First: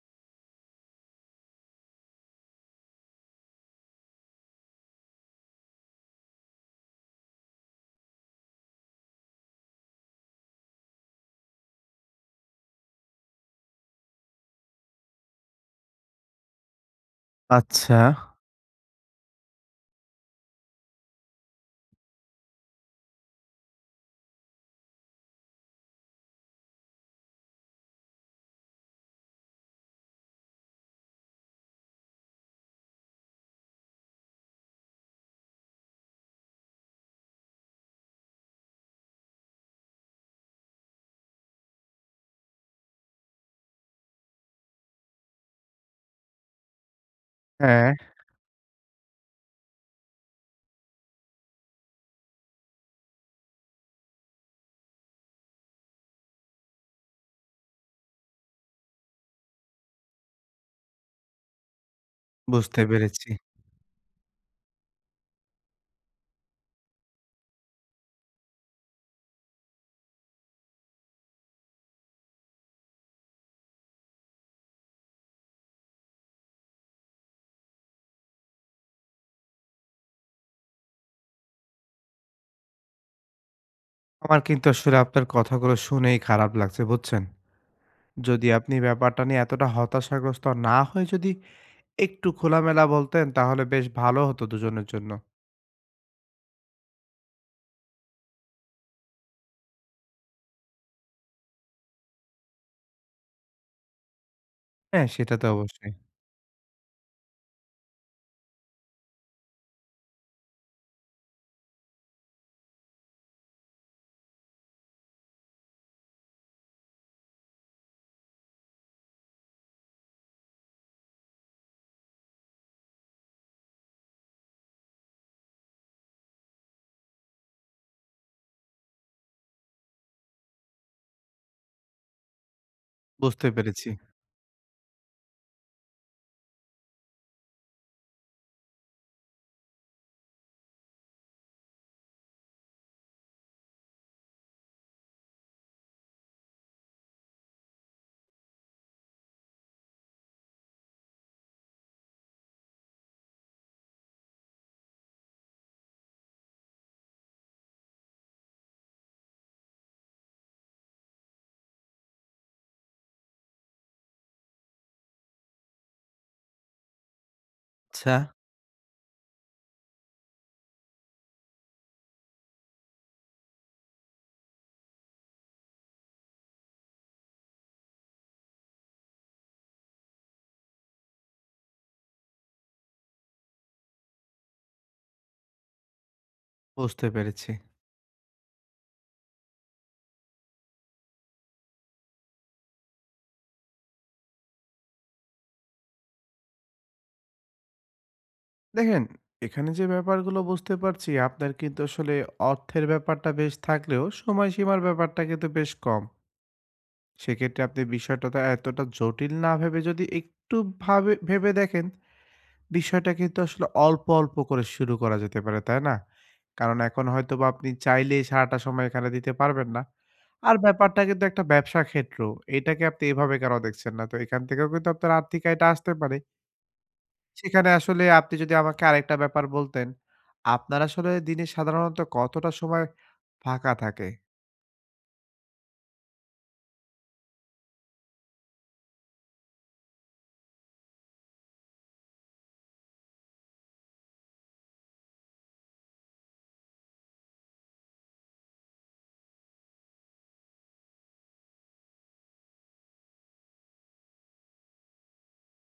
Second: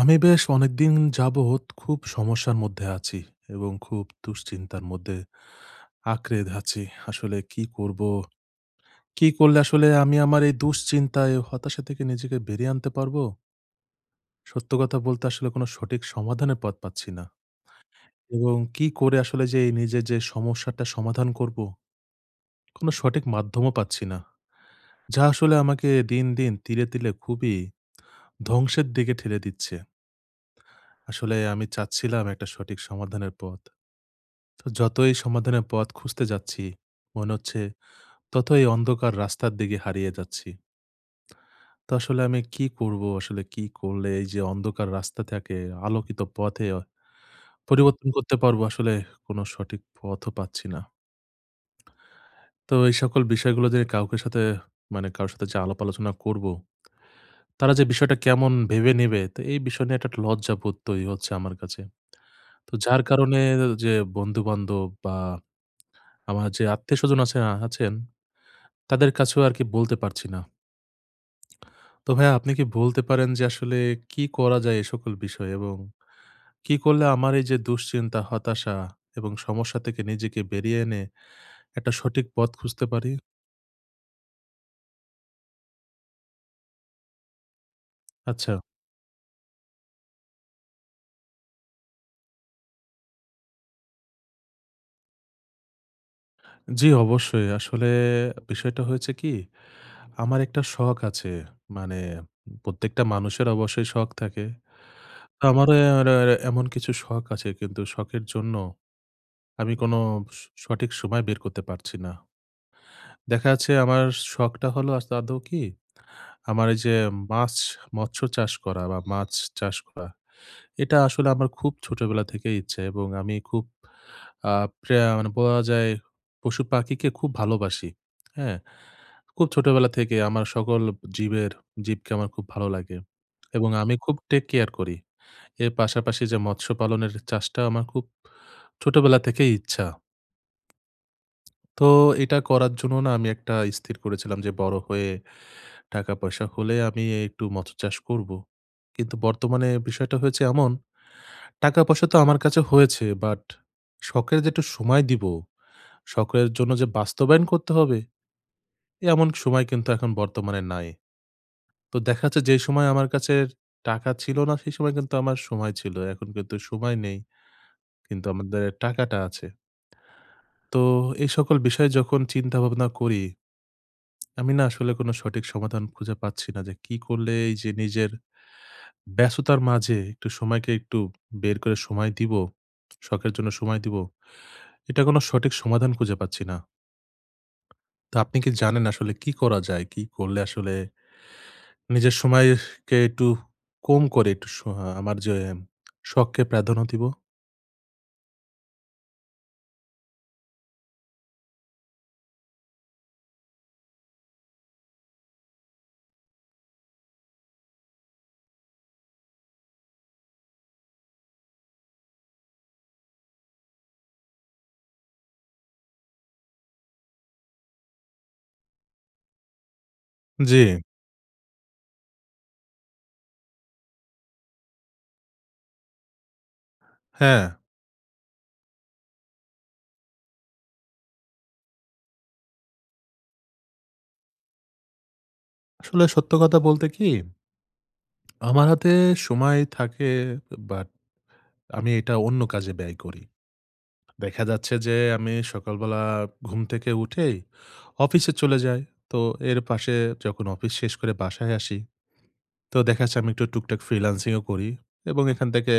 আমি বেশ অনেকদিন যাবৎ খুব সমস্যার মধ্যে আছি এবং খুব দুশ্চিন্তার মধ্যে আঁকড়ে আছি। আসলে কি করব? কি করলে আসলে আমি আমার এই দুশ্চিন্তা, এই হতাশা থেকে নিজেকে বেরিয়ে আনতে পারবো? সত্য কথা বলতে আসলে কোনো সঠিক সমাধানের পথ পাচ্ছি না। আচ্ছা, এবং কি করে আসলে যে এই নিজের যে সমস্যাটা সমাধান করব? কোনো সঠিক মাধ্যমও পাচ্ছি না। যা আসলে আমাকে দিন, দিন তিলে, তিলে খুবই ধ্বংসের দিকে ঠেলে দিচ্ছে। আসলে আমি চাচ্ছিলাম একটা সঠিক সমাধানের পথ। তো যতই সমাধানের পথ খুঁজতে যাচ্ছি, মনে হচ্ছে ততই অন্ধকার রাস্তার দিকে হারিয়ে যাচ্ছি। তো আসলে আমি কি করব? আসলে কি করলে এই যে অন্ধকার রাস্তা থেকে আলোকিত পথে হ্যাঁ, পরিবর্তন করতে পারবো? আসলে কোনো সঠিক পথও পাচ্ছি না। তো এই সকল বিষয়গুলো যে কাউকে সাথে মানে কারো সাথে যে আলাপ আলোচনা করব, তারা যে বিষয়টা কেমন ভেবে নেবে? তো এই বিষয় নিয়ে একটা লজ্জাবোধ তৈরি হচ্ছে আমার কাছে। তো বুঝতে যার পেরেছি। কারণে যে বন্ধু-বান্ধব বা আমার যে আত্মীয়স্বজন আছে আছেন তাদের কাছেও আরকি বলতে পারছি না। তো ভাইয়া, আপনি কি বলতে পারেন যে আসলে কি করা যায় এ সকল বিষয়ে? এবং কি করলে আমার এই যে দুশ্চিন্তা, হতাশা এবং সমস্যা থেকে নিজেকে বেরিয়ে এনে একটা সঠিক পথ খুঁজতে পারি? আমার কিন্তু আসলে আপনার কথাগুলো শুনেই খারাপ লাগছে, বুঝছেন? যদি আচ্ছা। আপনি ব্যাপারটা নিয়ে এতটা হতাশাগ্রস্ত না হয়ে যদি একটু খোলামেলা বলতেন, তাহলে বেশ ভালো হতো দুজনের জন্য। জি, অবশ্যই। আসলে বিষয়টা হয়েছে কি? আমার একটা শখ আছে। মানে প্রত্যেকটা মানুষের অবশ্যই শখ থাকে। হ্যাঁ, সেটা তো তো আমার অবশ্যই। আর আর এমন কিছু শখ আছে, কিন্তু শখের জন্য আমি কোনো সঠিক সময় বের করতে পারছি না। দেখা যাচ্ছে আমার শখটা হলো আদৌ কি আমার এই যে মাছ, মৎস্য চাষ করা বা মাছ চাষ করা। এটা আসলে আমার খুব ছোটবেলা থেকেই ইচ্ছে, এবং আমি খুব আ প্রা মানে বলা যায় পশু-পাখিকে খুব ভালোবাসি। হ্যাঁ? খুব ছোটবেলা থেকে আমার সকল জীবের জীবকে আমার খুব ভালো লাগে বুঝতে এবং পেরেছি। আমি খুব টেক কেয়ার করি। এর পাশাপাশি যে মৎস্য পালনের চাষটা আমার খুব ছোটবেলা থেকেই ইচ্ছা। তো এটা করার জন্য না আমি একটা স্থির করেছিলাম যে বড় হয়ে টাকা-পয়সা হলে আমি একটু মৎস্য চাষ করব। কিন্তু বর্তমানে বিষয়টা হয়েছে এমন, টাকা-পয়সা তো আমার কাছে হয়েছে, বাট শখের যে একটু সময় দিব, শখের জন্য যে বাস্তবায়ন করতে হবে, এমন সময় কিন্তু এখন বর্তমানে নাই। তো দেখা যাচ্ছে যেই সময় আমার কাছে টাকা ছিল না, সেই সময় কিন্তু আমার সময় ছিল। এখন কিন্তু সময় নেই, আচ্ছা, কিন্তু আমাদের টাকাটা আছে। তো এই সকল বিষয় যখন চিন্তা ভাবনা করি, আমি না আসলে কোনো সঠিক সমাধান খুঁজে পাচ্ছি না যে কি করলে এই যে নিজের ব্যস্ততার মাঝে একটু সময়কে একটু বের করে সময় দিব, শখের জন্য সময় দিব। এটা কোনো সঠিক সমাধান খুঁজে পাচ্ছি না। বুঝতে পেরেছি। তো আপনি কি জানেন আসলে কি করা যায়? কি করলে আসলে নিজের সময়কে একটু কম করে একটু আমার যে শখকে প্রাধান্য দিব? দেখেন, এখানে যে ব্যাপারগুলো বুঝতে পারছি, আপনার কিন্তু আসলে অর্থের ব্যাপারটা বেশ থাকলেও সময়সীমার ব্যাপারটা কিন্তু বেশ কম। সেক্ষেত্রে আপনি বিষয়টা তো এতটা জটিল না ভেবে যদি একটু ভাবে ভেবে দেখেন, বিষয়টা কিন্তু আসলে অল্প, অল্প করে শুরু করা যেতে পারে, তাই না? কারণ এখন হয়তোবা আপনি চাইলেই সারাটা সময় এখানে দিতে পারবেন না। আর জি, ব্যাপারটা কিন্তু একটা ব্যবসা ক্ষেত্র। এটাকে আপনি এভাবে কেন দেখছেন না? তো এখান থেকেও কিন্তু আপনার আর্থিক আয়টা আসতে পারে। হ্যাঁ। সেখানে আসলে আপনি যদি আমাকে আরেকটা ব্যাপার বলতেন, আপনার আসলে দিনে সাধারণত কতটা সময় ফাঁকা থাকে? আসলে সত্য কথা বলতে কি, আমার হাতে সময় থাকে, বাট আমি এটা অন্য কাজে ব্যয় করি। দেখা যাচ্ছে যে আমি সকালবেলা ঘুম থেকে উঠেই অফিসে চলে যাই। তো এর পাশে যখন অফিস শেষ করে বাসায় আসি, তো দেখা যাচ্ছে আমি একটু টুকটাক ফ্রিল্যান্সিংও করি এবং এখান থেকে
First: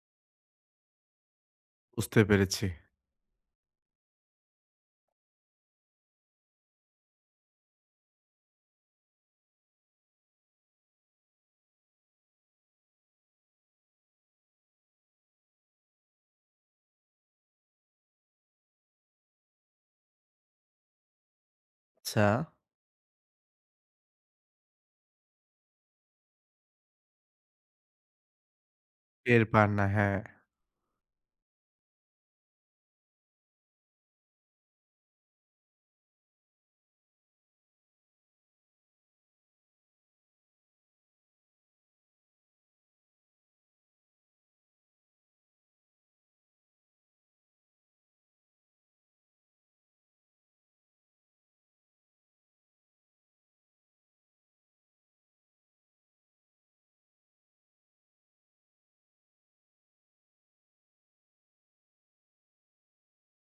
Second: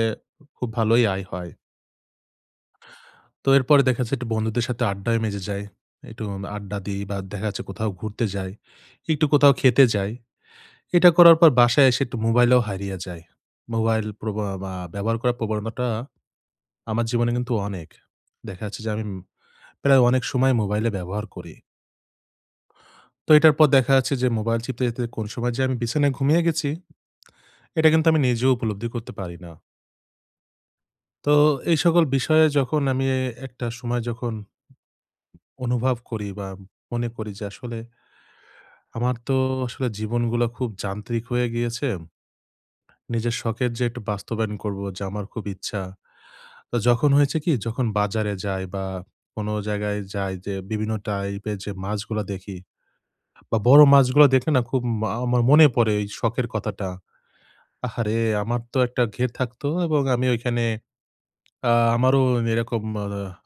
খুব ভালোই আয় হয়। বুঝতে পেরেছি। তো এরপরে দেখা যাচ্ছে একটু বন্ধুদের সাথে আড্ডায় মেজে যাই। একটু আড্ডা দিই বা দেখা যাচ্ছে কোথাও ঘুরতে যাই, একটু কোথাও খেতে যাই। এটা করার পর বাসায় এসে একটু মোবাইলেও হারিয়ে যাই। মোবাইল প্রবা বা ব্যবহার করার প্রবণতাটা আমার জীবনে কিন্তু অনেক। দেখা যাচ্ছে যে আমি প্রায় অনেক সময় মোবাইলে ব্যবহার করি। আচ্ছা। তো এটার পর দেখা যাচ্ছে যে মোবাইল চিপতে, চিপতে কোন সময় যে আমি বিছানায় ঘুমিয়ে গেছি, এটা কিন্তু আমি নিজেও উপলব্ধি করতে পারি টের না। পান না, হ্যাঁ, তো এই সকল বিষয়ে যখন আমি একটা সময় যখন অনুভব করি বা মনে করি যে আসলে আমার তো আসলে জীবনগুলা খুব যান্ত্রিক হয়ে গিয়েছে। নিজের শখের যে একটু বাস্তবায়ন করব, যে আমার খুব ইচ্ছা। তো যখন হয়েছে কি? যখন বাজারে যাই বা কোন জায়গায় যাই, যে বিভিন্ন টাইপের যে মাছগুলা দেখি বা বড় মাছগুলো দেখলে না খুব আমার মনে পড়ে এই শখের কথাটা। আহারে! আমার তো একটা ঘের থাকতো এবং আমি ওইখানে আ আমারও এরকম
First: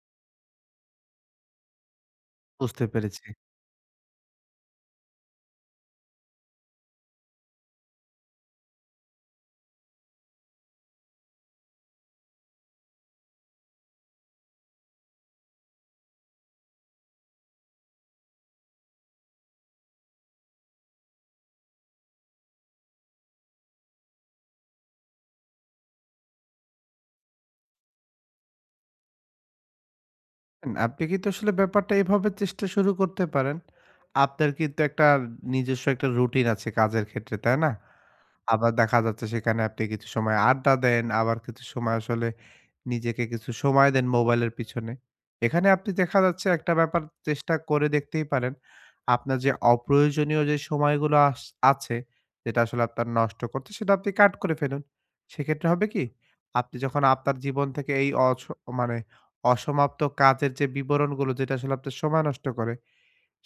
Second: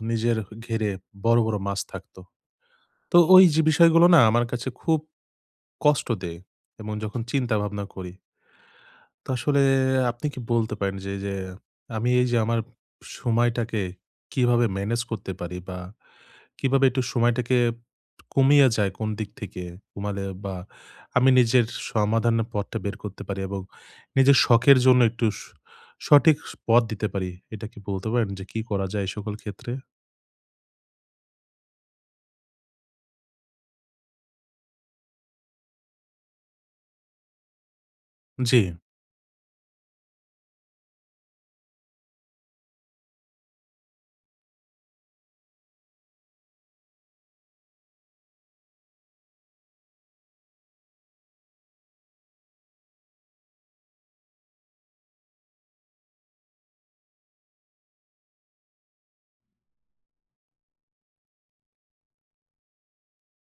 নিজের ঘেরে বড়, বড় মাছ থাকতো। বুঝতে তো পেরেছি। ওই যে বিষয়গুলো না আমার কাছে খুব কষ্ট দেয় এবং যখন চিন্তা ভাবনা করি। তো আসলে আপনি কি বলতে পারেন যে, যে আমি এই যে আমার সময়টাকে কিভাবে ম্যানেজ করতে পারি, বা কিভাবে একটু সময়টাকে কমিয়ে যায় কোন দিক থেকে কমালে বা আমি নিজের সমাধানের পথটা বের করতে পারি এবং নিজের শখের জন্য একটু সঠিক পথ দিতে পারি। এটা কি বলতে পারেন যে কি করা যায় এই সকল ক্ষেত্রে? দেখেন, আপনি কিন্তু আসলে ব্যাপারটা এভাবে চেষ্টা শুরু করতে পারেন। আপনার কিন্তু একটা নিজস্ব একটা রুটিন আছে কাজের ক্ষেত্রে, তাই না? জি, আবার দেখা যাচ্ছে সেখানে আপনি কিছু সময় আড্ডা দেন, আবার কিছু সময় আসলে নিজেকে কিছু সময় দেন মোবাইলের পিছনে। এখানে আপনি দেখা যাচ্ছে একটা ব্যাপার চেষ্টা করে দেখতেই পারেন। আপনার যে অপ্রয়োজনীয় যে সময়গুলো আছে, যেটা আসলে আপনার নষ্ট করছে সেটা আপনি কাট করে ফেলুন। সেক্ষেত্রে হবে কি? আপনি যখন আপনার জীবন থেকে এই মানে অসমাপ্ত কাজের যে বিবরণগুলো যেটা আসলে আপনার সময় নষ্ট করে,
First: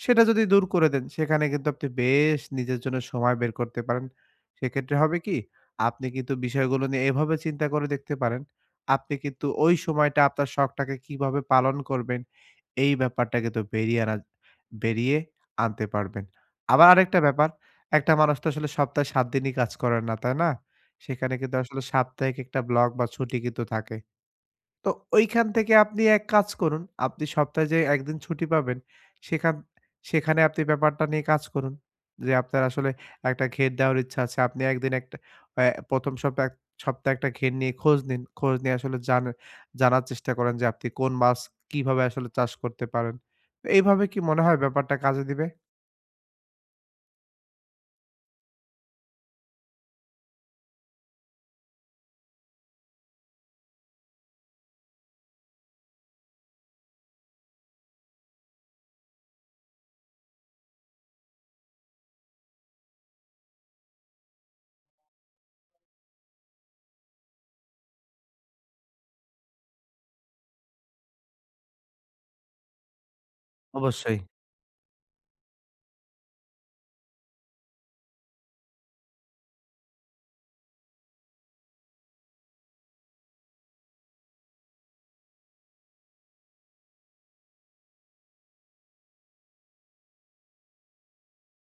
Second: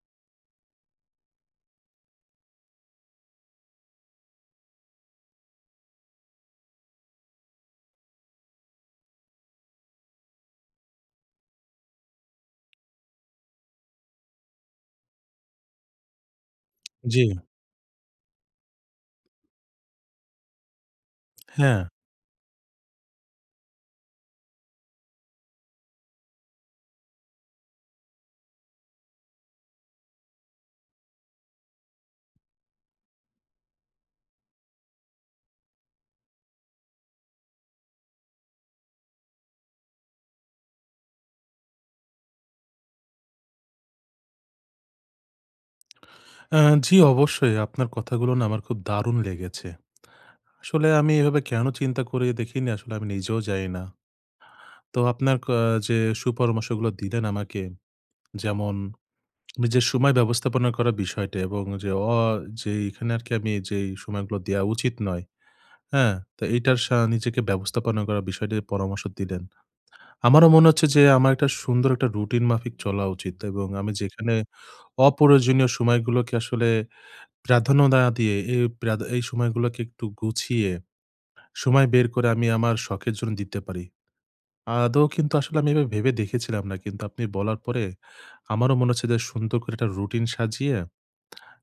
সেটা যদি দূর করে দেন, সেখানে কিন্তু আপনি বেশ নিজের জন্য সময় বের করতে পারেন। সেক্ষেত্রে হবে কি? আপনি কিন্তু বিষয়গুলো নিয়ে এভাবে চিন্তা করে দেখতে পারেন। আপনি কিন্তু ওই সময়টা আপনার শখটাকে কিভাবে পালন করবেন, এই ব্যাপারটা কিন্তু বেরিয়ে আনতে পারবেন। আবার আরেকটা জি, ব্যাপার, একটা মানুষ তো আসলে সপ্তাহে ৭ দিনই কাজ করেন না, তাই না? সেখানে কিন্তু হ্যাঁ। আসলে সাপ্তাহিক একটা ব্লক বা ছুটি কিন্তু থাকে। তো ওইখান থেকে আপনি এক কাজ করুন। আপনি সপ্তাহে যে একদিন ছুটি পাবেন, সেখান সেখানে আপনি ব্যাপারটা নিয়ে কাজ করুন। যে আপনার আসলে একটা ঘের দেওয়ার ইচ্ছা আছে। আপনি একদিন একটা অ্যা ১ম সপ্তাহ সপ্তাহে একটা ঘের নিয়ে খোঁজ নিন। খোঁজ নিয়ে আসলে জানার চেষ্টা করেন যে আপনি কোন মাছ কিভাবে আসলে চাষ করতে পারেন। তো এইভাবে কি মনে হয় ব্যাপারটা কাজে দিবে? আ জি, অবশ্যই, আপনার কথাগুলো না আমার খুব দারুণ লেগেছে। আসলে আমি এভাবে কেন চিন্তা করে দেখিনি আসলে আমি নিজেও জানি না। তো আপনার যে সুপরামর্শগুলো দিলেন আমাকে, যেমন নিজের সময় ব্যবস্থাপনা করার বিষয়টা এবং যে যে এখানে আরকি আমি যেই সময়গুলো দেয়া উচিত নয়, হ্যাঁ? তো এইটার নিজেকে ব্যবস্থাপনা করার বিষয়টি পরামর্শ দিলেন। আমারও মনে হচ্ছে যে আমার একটা সুন্দর একটা রুটিন মাফিক চলা উচিত এবং আমি অবশ্যই, যেখানে অপ্রয়োজনীয় সময়গুলোকে আসলে প্রাধান্য না দিয়ে এই এই সময়গুলোকে একটু গুছিয়ে সময় বের করে আমি আমার শখের জন্য দিতে পারি। আদৌ কিন্তু আসলে আমি এভাবে ভেবে দেখেছিলাম না। কিন্তু আপনি বলার পরে আমারও মনে হচ্ছে যে সুন্দর করে একটা রুটিন সাজিয়ে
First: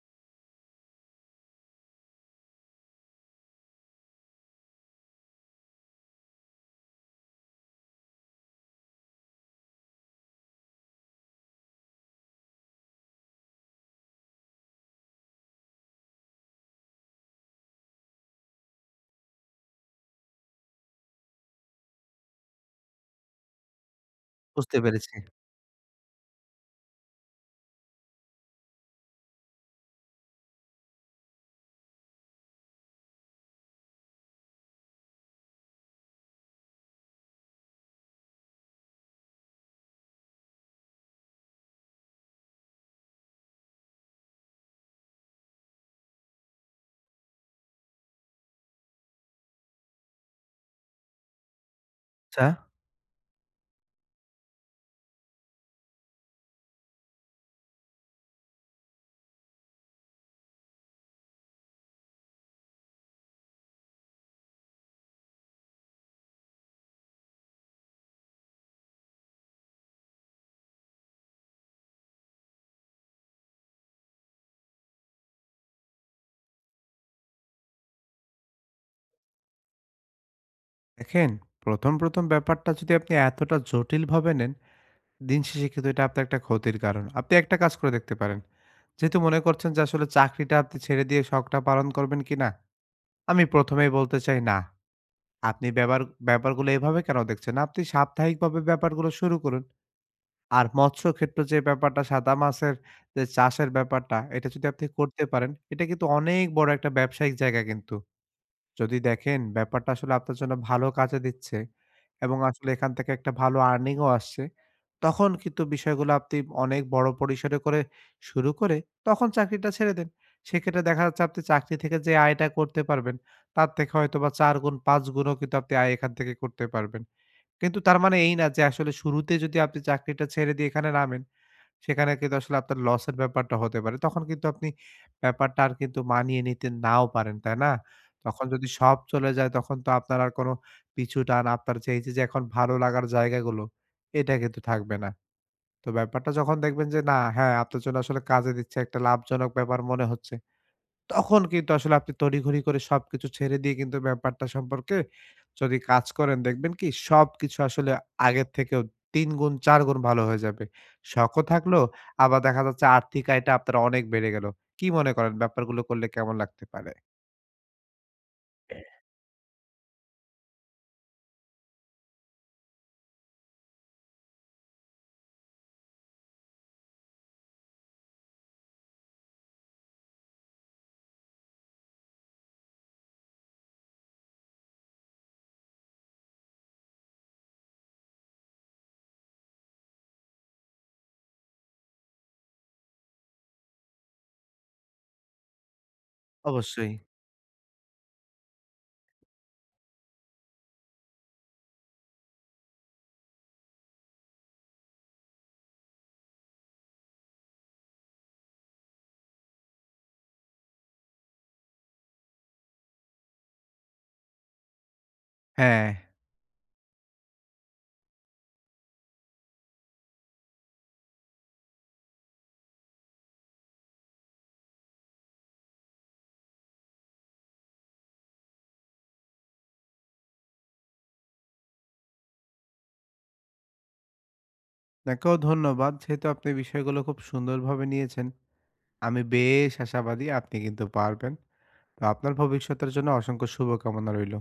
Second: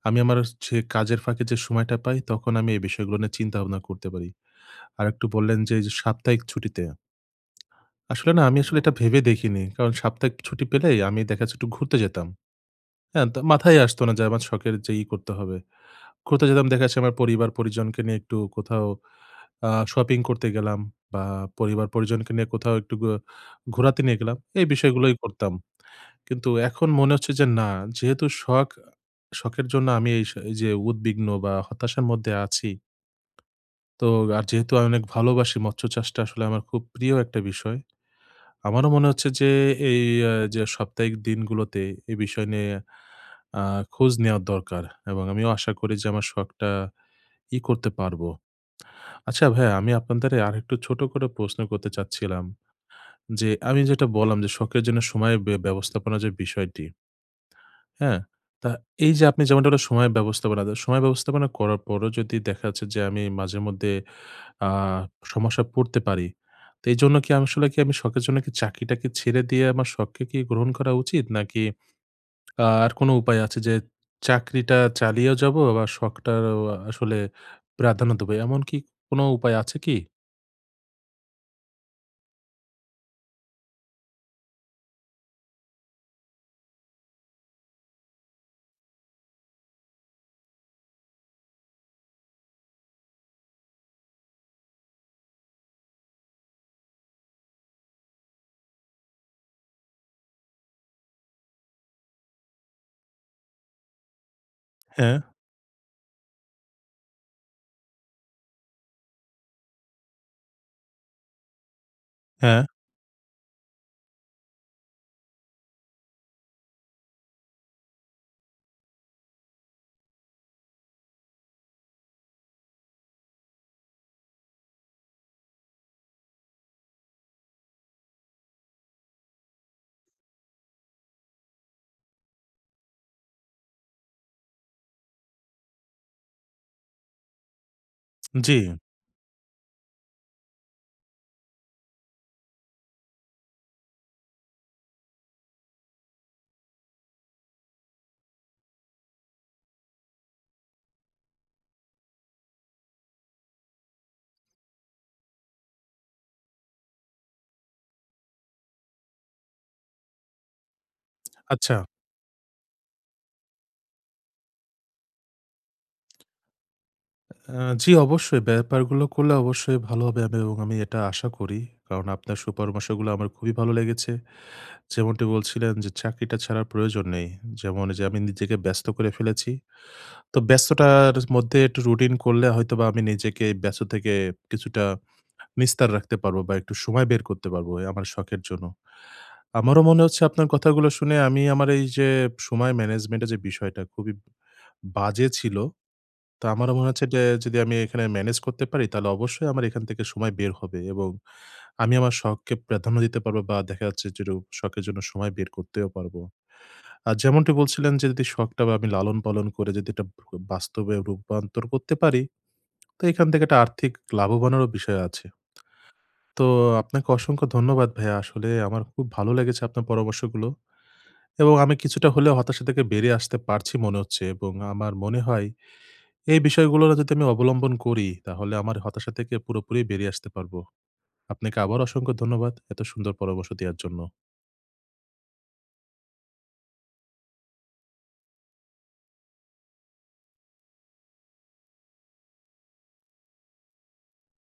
আমি আমার যে কাজের ফাঁকে যে সময়টা পাই তখন আমি এই বিষয়গুলো নিয়ে চিন্তাভাবনা করতে পারি। আরেকটু বললেন যে এইযে সাপ্তাহিক ছুটিতে। আসলে না আমি আসলে এটা ভেবে দেখিনি। কারণ সাপ্তাহিক ছুটি পেলেই আমি দেখা যাচ্ছে একটু ঘুরতে যেতাম। হ্যাঁ, তো মাথায় আসতো না যে আমার শখের যে করতে হবে। ঘুরতে যেতাম দেখা যাচ্ছে আমার পরিবার-পরিজনকে নিয়ে একটু কোথাও আ শপিং করতে গেলাম, বা পরিবার-পরিজনকে নিয়ে কোথাও একটু ঘোরাতে নিয়ে গেলাম। এই বুঝতে পেরেছি। বিষয়গুলোই করতাম। কিন্তু এখন মনে হচ্ছে যে না, যেহেতু শখ, শখের জন্য আমি এই এইযে উদ্বিগ্ন বা হতাশার মধ্যে আছি। তো আর যেহেতু আমি অনেক ভালোবাসি, মৎস্য চাষটা আসলে আমার খুব প্রিয় একটা বিষয়। আমারও মনে হচ্ছে যে এই যে সাপ্তাহিক দিনগুলোতে এই বিষয় নিয়ে আ খোঁজ নেওয়া দরকার এবং আমিও আশা করি যে আমার শখটা করতে পারবো। আচ্ছা ভাইয়া, আমি আপনার দ্বারা আরেকটু ছোট করে প্রশ্ন করতে আচ্ছা। চাচ্ছিলাম। যে আমি যেটা বললাম যে শখের জন্য সময় ব্যবস্থাপনা যে বিষয়টি, হ্যাঁ? তা এই যে আপনি যেমনটা বললেন সময় ব্যবস্থাপনা, তো সময় ব্যবস্থাপনা করার পরও যদি দেখা যাচ্ছে যে আমি মাঝেমধ্যে আ সমস্যায় পড়তে পারি, তো এইজন্য কি আমি আসলে কি আমি শখের জন্য কি চাকরিটাকে ছেড়ে দিয়ে আমার শখকে কি গ্রহণ করা উচিত? নাকি আর কোনো উপায় আছে যে চাকরিটা চালিয়েও যাবো আবার শখটারও আসলে প্রাধান্য দেবো, এমন কি কোনো উপায় আছে কি? দেখেন, ১ম ব্যাপারটা যদি আপনি এতটা জটিলভাবে নেন, দিন শেষে কিন্তু এটা আপনার একটা ক্ষতির কারণ। আপনি একটা কাজ করে দেখতে পারেন। যেহেতু মনে করছেন যে আসলে চাকরিটা আপনি ছেড়ে দিয়ে শখটা পালন করবেন কিনা? আমি ১ম এই বলতে চাই না। আপনি ব্যাপারগুলো এভাবে কেন দেখছেন? আপনি সাপ্তাহিকভাবে ব্যাপারগুলো শুরু করুন। আর মৎস্য ক্ষেত্র যে ব্যাপারটা সাদা মাছের যে চাষের ব্যাপারটা, এটা যদি আপনি হ্যাঁ, করতে পারেন, এটা কিন্তু অনেক বড় একটা ব্যবসায়িক জায়গা কিন্তু। যদি দেখেন ব্যাপারটা আসলে আপনার জন্য ভালো কাজে দিচ্ছে এবং হ্যাঁ, আসলে এখান থেকে একটা ভালো আর্নিং ও আসছে, তখন কিন্তু বিষয়গুলো আপনি অনেক বড় পরিসরে করে শুরু করে তখন চাকরিটা ছেড়ে দেন। সেক্ষেত্রে দেখা যাচ্ছে আপনি চাকরি থেকে যে আয়টা করতে পারবেন, তার থেকে হয়তোবা ৪ গুণ ৫ গুণও কিন্তু আপনি আয় এখান থেকে করতে পারবেন। কিন্তু তার মানে এই না যে আসলে শুরুতে যদি আপনি চাকরিটা ছেড়ে দিয়ে এখানে নামেন, সেখানে কিন্তু আসলে আপনার লসের ব্যাপারটা হতে পারে। তখন কিন্তু আপনি ব্যাপারটা আর কিন্তু মানিয়ে নিতে নাও পারেন, তাই না? তখন জি, যদি সব চলে যায় তখন তো আপনার আর কোনো পিছুটান, আপনার যে এই যে, যে এখন ভালো লাগার জায়গাগুলো, এটা কিন্তু থাকবে না। তো ব্যাপারটা যখন দেখবেন যে না, হ্যাঁ, আপনার জন্য আসলে কাজে দিচ্ছে, একটা লাভজনক ব্যাপার মনে হচ্ছে, তখন কিন্তু আসলে আপনি তড়িঘড়ি করে সবকিছু ছেড়ে দিয়ে কিন্তু ব্যাপারটা সম্পর্কে যদি কাজ করেন দেখবেন কি সবকিছু আসলে আগের থেকেও ৩ গুণ ৪ গুণ ভালো হয়ে যাবে। শখও আচ্ছা। থাকলো, আবার দেখা যাচ্ছে আর্থিক আয়টা আপনার অনেক বেড়ে গেল। কি মনে করেন ব্যাপারগুলো করলে কেমন লাগতে পারে? জি, অবশ্যই। ব্যাপারগুলো করলে অবশ্যই ভালো হবে আমি, এবং আমি এটা আশা করি। কারণ আপনার সুপরামর্শগুলো আমার খুবই ভালো লেগেছে। যেমনটি বলছিলেন যে, চাকরিটা ছাড়ার প্রয়োজন নেই। যেমন এইযে আমি নিজেকে ব্যস্ত করে ফেলেছি। তো ব্যস্ততার মধ্যে একটু রুটিন করলে হয়তোবা আমি নিজেকে এই ব্যস্ত থেকে কিছুটা নিস্তার রাখতে পারবো বা একটু সময় বের করতে পারবো এ আমার শখের জন্য। আমারও মনে হচ্ছে আপনার কথাগুলো শুনে আমি আমার এইযে সময় ম্যানেজমেন্টের যে বিষয়টা খুবই বাজে ছিল, তো আমারও মনে অবশ্যই। হচ্ছে যে যদি আমি এখানে ম্যানেজ করতে পারি তাহলে অবশ্যই আমার এখান থেকে সময় বের হবে এবং আমি আমার শখকে প্রাধান্য দিতে পারবো বা দেখা যাচ্ছে যে একটু শখের জন্য সময় বের করতেও পারবো। আর যেমনটি বলছিলেন যে যদি শখটা আমি লালন পালন করে যদি এটা বাস্তবে রূপান্তর করতে পারি, তো এখান থেকে একটা আর্থিক লাভবানেরও বিষয় আছে। হ্যাঁ, তো আপনাকে অসংখ্য ধন্যবাদ ভাইয়া। আসলে আমার খুব ভালো লেগেছে আপনার পরামর্শগুলো এবং আমি কিছুটা হলেও হতাশা থেকে বেরিয়ে আসতে পারছি মনে হচ্ছে, এবং আমার মনে হয় এই বিষয়গুলো যদি আমি অবলম্বন করি, তাহলে আমার হতাশা থেকে পুরোপুরি বেরিয়ে আসতে পারবো। আপনাকে আবারও অসংখ্য ধন্যবাদ এত সুন্দর পরামর্শ দেওয়ার জন্য। আপনাকেও ধন্যবাদ। যেহেতু আপনি বিষয়গুলো খুব সুন্দরভাবে নিয়েছেন, আমি বেশ আশাবাদী আপনি কিন্তু পারবেন। তো আপনার ভবিষ্যতের জন্য অসংখ্য শুভকামনা রইলো।